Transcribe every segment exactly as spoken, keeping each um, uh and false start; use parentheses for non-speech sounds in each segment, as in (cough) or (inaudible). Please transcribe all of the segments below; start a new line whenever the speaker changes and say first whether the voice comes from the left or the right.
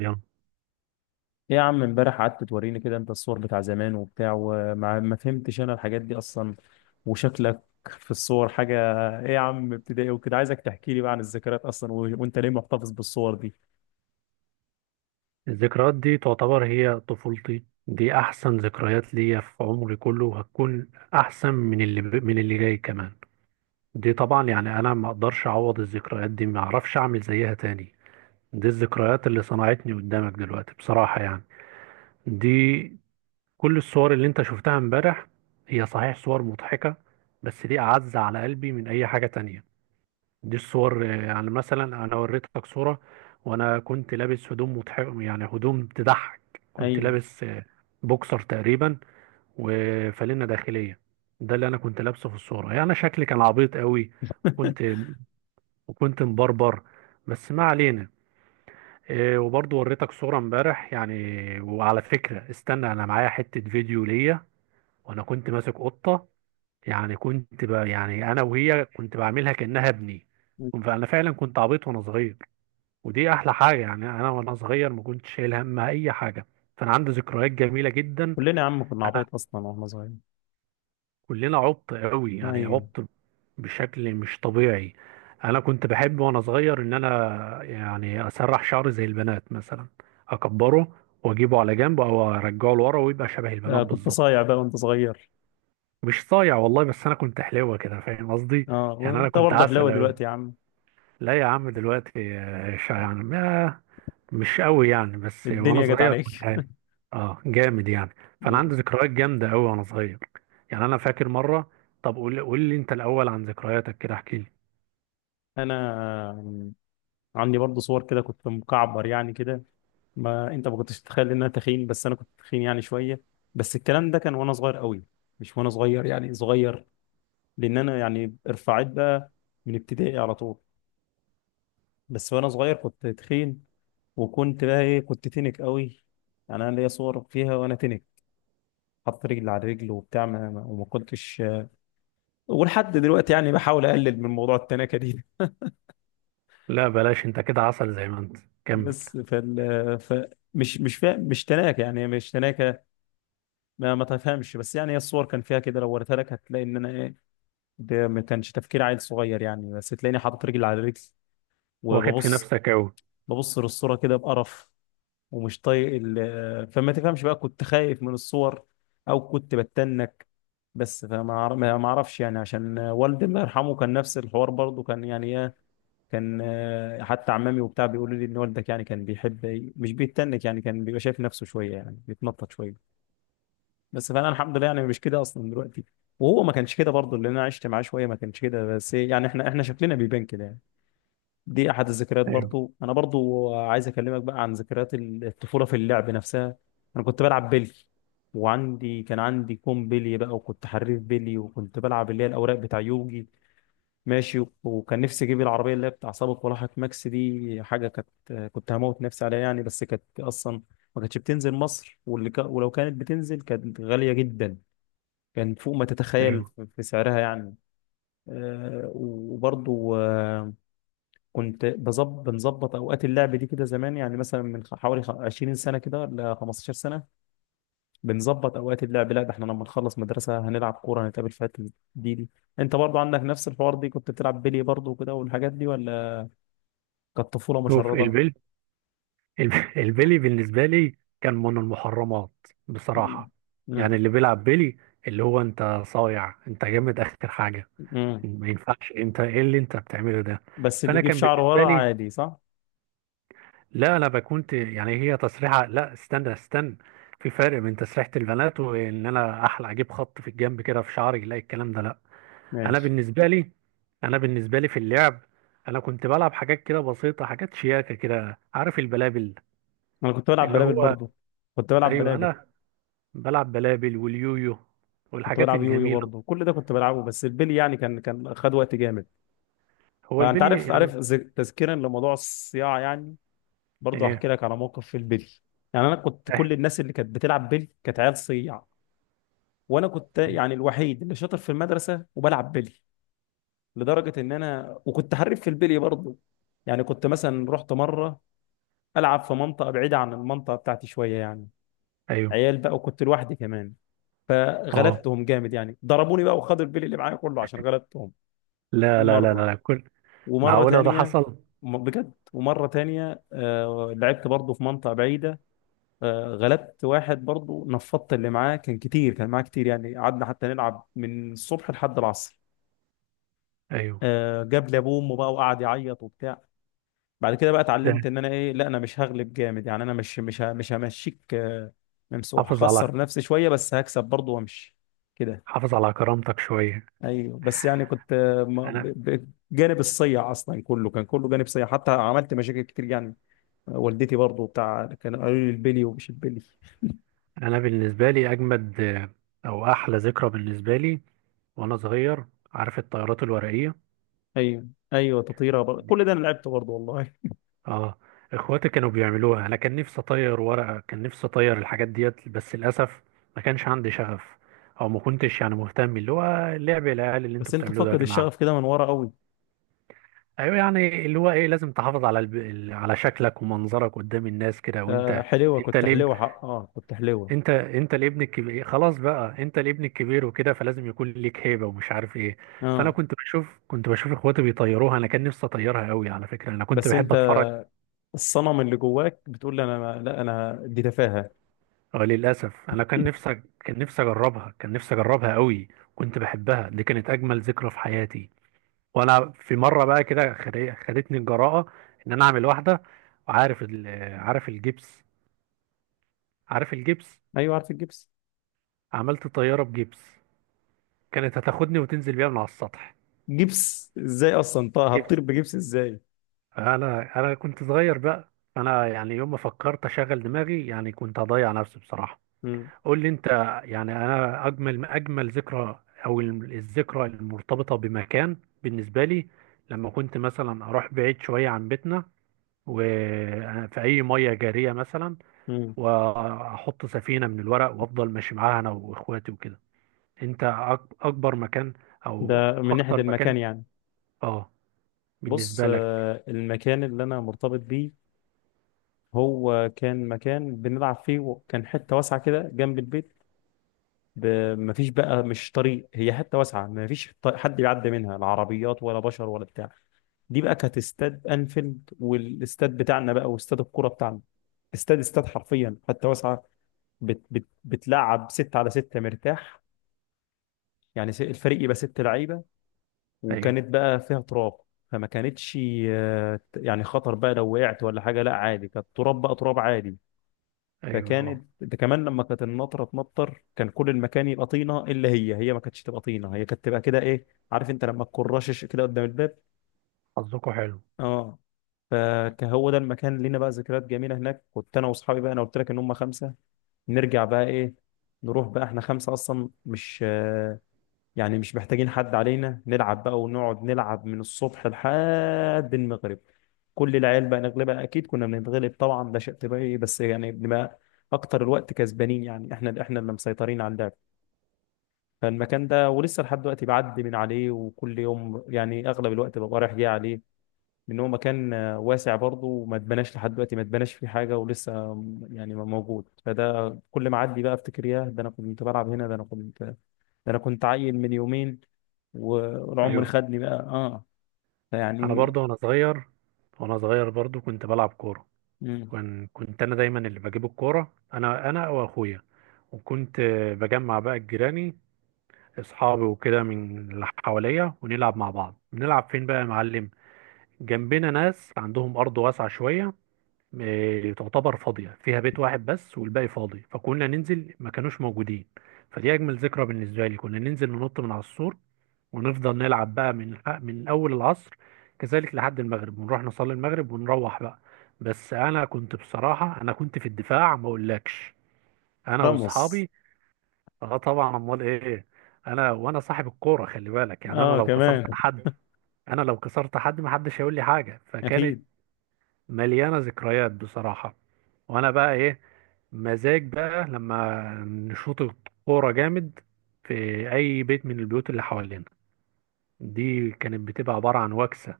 right: يلا.
left: إيه يا عم، امبارح قعدت توريني كده انت الصور بتاع زمان وبتاع، وما ما فهمتش انا الحاجات دي اصلا، وشكلك في الصور حاجة. ايه يا عم، ابتدائي وكده، عايزك تحكي لي بقى عن الذكريات اصلا و... وانت ليه محتفظ بالصور دي؟
right: الذكريات دي تعتبر هي طفولتي، دي احسن ذكريات ليا في عمري كله وهتكون احسن من اللي ب... من اللي جاي كمان. دي طبعا يعني انا ما اقدرش اعوض الذكريات دي، ما اعرفش اعمل زيها تاني. دي الذكريات اللي صنعتني قدامك دلوقتي بصراحة يعني. دي كل الصور اللي انت شفتها امبارح هي صحيح صور مضحكة، بس دي اعز على قلبي من اي حاجة تانية. دي الصور، آه، يعني مثلا انا وريتك صورة وانا كنت لابس هدوم مضح، يعني هدوم تضحك. كنت
left: ايوه.
right: لابس آه، بوكسر تقريبا وفانلة داخلية. ده اللي انا كنت لابسه في الصورة، يعني شكلي كان عبيط قوي. كنت
left: (laughs)
right: وكنت مبربر، بس ما علينا. آه، وبرضه وريتك صورة امبارح يعني. وعلى فكرة استنى، انا معايا حتة فيديو ليا وانا كنت ماسك قطة. يعني كنت ب... يعني انا وهي كنت بعملها كأنها ابني. فانا فعلا كنت عبيط وانا صغير. ودي احلى حاجه، يعني انا وانا صغير ما كنتش شايل هم اي حاجه، فانا عندي ذكريات جميله جدا.
left: كلنا يا عم كنا
right: انا
left: عبايط اصلا واحنا صغيرين.
right: كلنا عبط قوي يعني،
left: ايوه.
right: عبط بشكل مش طبيعي. انا كنت بحب وانا صغير ان انا يعني اسرح شعري زي البنات مثلا، اكبره واجيبه على جنب او ارجعه لورا ويبقى شبه
left: آه،
right: البنات
left: كنت
right: بالظبط.
left: صايع بقى وانت صغير.
right: مش صايع والله، بس انا كنت حلوه كده، فاهم قصدي؟
left: اه،
right: يعني انا
left: وانت
right: كنت
left: برضه حلاوة
right: عسل قوي.
left: دلوقتي يا عم.
right: لا يا عم، دلوقتي آه، شا- يعني ما- مش قوي يعني، بس وانا
left: الدنيا جت
right: صغير
left: عليك.
right: كنت
left: (laughs)
right: عالي. اه جامد يعني. فانا عندي
left: ماشي.
right: ذكريات جامده قوي وانا صغير. يعني انا فاكر مره. طب قول قول لي انت الاول عن ذكرياتك، كده احكي لي.
left: انا عندي برضه صور كده كنت مكعبر يعني كده. ما انت ما كنتش تتخيل ان انا تخين، بس انا كنت تخين يعني شويه. بس الكلام ده كان وانا صغير قوي. مش وانا صغير يعني صغير، لان انا يعني ارفعت بقى من ابتدائي على طول. بس وانا صغير كنت تخين، وكنت بقى ايه، كنت تنك قوي. يعني انا ليا صور فيها وانا تنك، حط رجل على رجل وبتاع ما ما- وما كنتش. ولحد دلوقتي يعني بحاول اقلل من موضوع التناكه دي.
right: لا بلاش، انت كده عسل زي ما انت.
left: (laughs)
right: كمل.
left: بس فال ف مش مش فا... مش تناكه يعني مش تناكه. ما, ما تفهمش، بس يعني هي الصور كان فيها كده، لو وريتها لك هتلاقي ان انا ايه. ده ما كانش تفكير عيل صغير يعني، بس تلاقيني حاطط رجل على رجل
right: واخد في
left: وببص
right: نفسك قوي.
left: ببص للصورة كده بقرف، ومش طايق ال- فما تفهمش بقى كنت خايف من الصور او كنت بتنك. بس فما أعر- ما ما اعرفش، يعني عشان والدي الله يرحمه كان نفس الحوار برضه، كان يعني ايه، كان آه، حتى عمامي وبتاع بيقولوا لي ان والدك يعني كان بيحب، مش بيتنك يعني كان بيبقى شايف نفسه شوية يعني بيتنطط شوية. بس فانا الحمد لله يعني مش كده اصلا دلوقتي، وهو ما كانش كده برضه اللي انا عشت معاه شويه، ما كانش كده، بس إيه، يعني احنا احنا شكلنا بيبان كده يعني. دي احد الذكريات.
right: ايوه
left: برضه انا برضه عايز اكلمك بقى عن ذكريات الطفوله في اللعب نفسها. انا كنت بلعب بلي، وعندي كان عندي كوم بلي بقى، وكنت حريف بلي، وكنت بلعب اللي هي الاوراق بتاع يوجي ماشي. وكان نفسي اجيب العربيه اللي هي بتاع سابق ولاحق ماكس، دي حاجه كانت كنت هموت نفسي عليها يعني، بس كانت اصلا ما كانتش بتنزل مصر، واللي كا- ولو كانت بتنزل كانت غاليه جدا، كان فوق ما تتخيل
right: ايوه.
left: في في سعرها يعني. آه، وبرضو آه، كنت بظبط بنظبط اوقات اللعب دي كده زمان، يعني مثلا من خ- حوالي خ- عشرين سنة سنه كده ولا خمستاشر سنة سنه بنظبط اوقات اللعب، لا ده احنا لما نخلص مدرسه هنلعب كوره هنتقابل في حته دي. دي انت برضو عندك نفس الحوار دي؟ كنت بتلعب بلي برضو كده والحاجات دي ولا كانت طفوله
right: شوف
left: مشرده؟
right: البل الب- (laughs) البلي بالنسبه لي كان من المحرمات
left: مم.
right: بصراحه.
left: مم.
right: يعني اللي بيلعب بلي، اللي هو انت صايع، انت جامد اخر حاجه.
left: مم.
right: ما ينفعش، انت ايه اللي انت بتعمله ده؟
left: بس اللي
right: فانا
left: يجيب
right: كان
left: شعره
right: بالنسبه
left: ورا
right: لي،
left: عادي صح.
right: لا انا بكونت يعني هي تصريحه لا، استنى استنى. في فرق بين تسريحه البنات وان انا احلى اجيب خط في الجنب كده في شعري، لا الكلام ده لا. انا
left: ماشي.
right: بالنسبه لي، انا بالنسبه لي في اللعب، انا كنت بلعب حاجات كده بسيطه، حاجات شياكه كده، عارف البلابل؟
left: انا كنت بلعب
right: اللي
left: بلابل
right: هو
left: برضو، كنت بلعب
right: ايوه،
left: بلابل،
right: انا بلعب بلابل واليويو
left: كنت
right: والحاجات
left: بلعب يويو
right: الجميله.
left: برضه، كل ده كنت بلعبه. بس البلي يعني كان كان خد وقت جامد.
right: هو
left: فانت
right: البلي
left: عارف
right: يعني
left: عارف ز- تذكيرا لموضوع الصياعه، يعني برضه هحكي
right: ايه.
left: لك على موقف في البلي. يعني انا كنت،
right: إيه،
left: كل الناس اللي كانت بتلعب بلي كانت عيال صياع، وانا كنت يعني الوحيد اللي شاطر في المدرسه وبلعب بلي، لدرجه ان انا وكنت حريف في البلي برضه. يعني كنت مثلا رحت مره العب في منطقه بعيده عن المنطقه بتاعتي شويه يعني،
right: ايوه
left: عيال بقى وكنت لوحدي كمان،
right: اه.
left: فغلبتهم جامد، يعني ضربوني بقى وخدوا البلي اللي معايا كله عشان غلبتهم. دي
right: لا لا لا
left: مره.
right: لا لا.
left: ومرة
right: معقولة ده
left: تانية
right: حصل؟
left: م- بجد، ومرة تانية آه، لعبت برضه في منطقة بعيدة، آه، غلبت واحد برضه، نفضت اللي معاه، كان كتير كان معاه كتير، يعني قعدنا حتى نلعب من الصبح لحد العصر.
right: أيوه.
left: آه، جاب لي ابوه وامه بقى وقعد يعيط وبتاع. بعد كده بقى
right: ده،
left: اتعلمت ان انا ايه، لا انا مش هغلب جامد، يعني انا مش مش ه- مش همشيك آه، ممسوح،
right: حافظ على
left: هخسر نفسي شوية بس هكسب برضه وامشي كده.
right: حافظ على كرامتك شوية.
left: ايوه، بس يعني كنت آه، ما- ب-
right: أنا
left: ب- جانب الصيع اصلا كله، كان كله جانب صيع، حتى عملت مشاكل كتير يعني. والدتي برضو بتاع كانوا قالوا لي البلي ومش البلي.
right: أنا بالنسبة لي أجمد، آه، أو أحلى ذكرى بالنسبة لي وأنا صغير، عارف الطيارات الورقية؟
left: ايوه ايوه تطيره بر...
right: دي
left: كل ده انا لعبته برضو والله.
right: آه إخواتي كانوا بيعملوها، أنا كان نفسي أطير ورقة، كان نفسي أطير الحاجات ديت، بس للأسف ما كانش عندي شغف، أو ما كنتش يعني مهتم اللي هو لعب العيال اللي
left: بس
right: أنتوا
left: انت
right: بتعملوه ده يا
left: فاقد
right: جماعة.
left: الشغف كده من ورا قوي.
right: أيوه يعني اللي هو إيه، لازم تحافظ على الب... ال- على شكلك ومنظرك قدام الناس كده
left: آه،
right: وأنت.
left: حلوه
right: انت
left: كنت
right: ليه؟
left: حلوه، حق اه كنت حلوه.
right: انت انت الابن الكبير خلاص بقى، انت الابن الكبير وكده، فلازم يكون ليك هيبه ومش عارف ايه. فانا
left: اه.
right: كنت بشوف كنت بشوف اخواتي بيطيروها، انا كان نفسي اطيرها قوي، على فكره انا كنت
left: بس
right: بحب
left: انت
right: اتفرج.
left: الصنم اللي جواك بتقول لي انا ما... لا انا دي تفاهه.
right: اه للاسف، انا كان
left: (laughs)
right: نفسي، كان نفسي اجربها كان نفسي اجربها قوي. كنت بحبها، دي كانت اجمل ذكرى في حياتي. وانا في مره بقى كده خد- خدتني الجراءه ان انا اعمل واحده. وعارف ال... عارف الجبس، عارف الجبس.
left: ايوه عارف الجبس.
right: عملت طياره بجبس، كانت هتاخدني وتنزل بيها من على السطح.
left: جبس ازاي اصلا؟ طه هتطير
right: جبس.
left: بجبس ازاي؟
right: انا انا كنت صغير بقى، انا يعني يوم ما فكرت اشغل دماغي يعني كنت هضيع نفسي بصراحه.
left: مم.
right: قول لي انت. يعني انا اجمل اجمل ذكرى، او ال- الذكرى المرتبطه بمكان بالنسبه لي، لما كنت مثلا اروح بعيد شويه عن بيتنا وفي اي ميه جاريه مثلا،
left: مم.
right: واحط سفينه من الورق وافضل ماشي معاها انا واخواتي وكده. انت أك- اكبر مكان
left: ده
right: او
left: من ناحيه
right: اكتر
left: المكان
right: مكان؟
left: يعني.
right: اه
left: بص،
right: بالنسبه لك.
left: آه، المكان اللي انا مرتبط بيه هو كان مكان بنلعب فيه، وكان حته واسعه كده جنب البيت. ب- مفيش بقى، مش طريق، هي حته واسعه، مفيش ط- حد بيعدي منها، لا عربيات ولا بشر ولا بتاع. دي بقى كانت استاد انفيلد والاستاد بتاعنا بقى، واستاد الكوره بتاعنا. استاد استاد حرفيا حتى، واسعه بت بت بتلعب ستة على ستة مرتاح، يعني س- الفريق يبقى ست لعيبه.
right: ايوه
left: وكانت بقى فيها تراب، فما كانتش آه، يعني خطر بقى لو وقعت ولا حاجه، لا عادي، كانت تراب بقى، تراب عادي.
right: ايوه اه.
left: فكانت ده كمان، لما كانت النطره تنطر كان كل المكان يبقى طينه، الا هي هي ما كانتش تبقى طينه، هي كانت تبقى كده ايه، عارف انت لما تكون رشش كده قدام الباب.
right: حظكوا حلو.
left: اه. فهو ده المكان، لينا بقى ذكريات جميله هناك. كنت انا واصحابي بقى، انا قلت لك ان هم خمسه، نرجع بقى ايه، نروح بقى احنا خمسه اصلا، مش يعني مش محتاجين حد علينا، نلعب بقى ونقعد نلعب من الصبح لحد المغرب. كل العيال بقى نغلبها، اكيد كنا بنتغلب طبعا، ده شيء طبيعي، بس يعني بنبقى اكتر الوقت كسبانين، يعني احنا احنا اللي مسيطرين على اللعب. فالمكان ده ولسه لحد دلوقتي بعدي من عليه، وكل يوم يعني اغلب الوقت ببقى رايح جاي عليه، لان هو مكان آه، واسع برضه، وما اتبناش لحد دلوقتي، ما اتبناش فيه حاجه، ولسه آم، يعني موجود. فده كل ما اعدي بقى افتكر، ياه ده انا كنت بلعب هنا، ده انا كنت، ده انا كنت عيل من يومين و- والعمر
right: ايوه
left: خدني بقى، اه.
right: انا
left: فيعني.
right: برضو وانا صغير وانا صغير برضو كنت بلعب كوره.
left: مم.
right: كن- كنت انا دايما اللي بجيب الكوره، انا انا واخويا. وكنت آه، بجمع بقى جيراني اصحابي وكده من اللي حواليا، ونلعب مع بعض، بنلعب فين بقى يا معلم؟ جنبنا ناس عندهم ارض واسعه شويه، آه، تعتبر فاضية، فيها بيت واحد بس والباقي فاضي، فكنا ننزل ما كانوش موجودين. فدي أجمل ذكرى بالنسبة لي، كنا ننزل ننط من على السور ونفضل نلعب بقى من من أول العصر كذلك لحد المغرب، ونروح نصلي المغرب ونروح بقى. بس أنا كنت بصراحة، أنا كنت في الدفاع ما أقولكش، أنا
left: رمص.
right: وأصحابي. أه طبعا، أمال إيه. أنا وأنا صاحب الكورة خلي بالك، يعني أنا
left: اه
right: لو كسرت
left: كمان.
right: حد، أنا لو كسرت حد محدش هيقول لي حاجة، فكانت
left: اكيد.
right: مليانة ذكريات بصراحة. وانا بقى ايه، مزاج بقى لما نشوط الكورة جامد في اي بيت من البيوت اللي حوالينا، دي كانت بتبقى عبارة عن وكسة.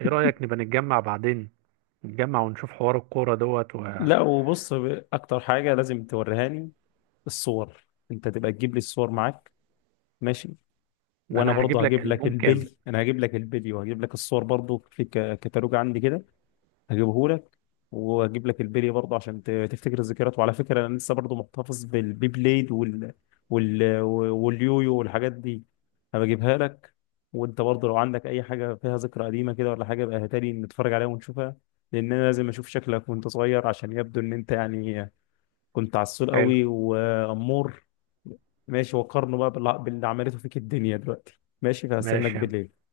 right: ايه رأيك نبقى نتجمع بعدين، نتجمع ونشوف حوار الكورة دوت و...
left: لا وبص، ب- اكتر حاجه لازم توريهاني الصور، انت تبقى تجيب لي الصور معاك ماشي.
right: ده
left: وانا
right: انا هجيب
left: برضه
right: لك
left: هجيب لك
right: ألبوم كامل.
left: البلي، انا هجيب لك البلي وهجيب لك الصور برضه، في ك- كتالوج عندي كده هجيبه لك. واجيب لك البلي برضه عشان ت- تفتكر الذكريات. وعلى فكره انا لسه برضه محتفظ بالبي بليد وال... وال... واليويو والحاجات دي، هبجيبها لك. وانت برضه لو عندك اي حاجه فيها ذكرى قديمه كده ولا حاجه بقى هاتها لي نتفرج عليها ونشوفها، لان انا لازم اشوف شكلك وانت صغير، عشان يبدو ان انت يعني كنت عسول
right: حلو.
left: قوي وامور. ماشي، وقارنه بقى باللي باللي عملته فيك الدنيا دلوقتي. ماشي، فهستناك
right: ماشي يا عم.
left: بالليل.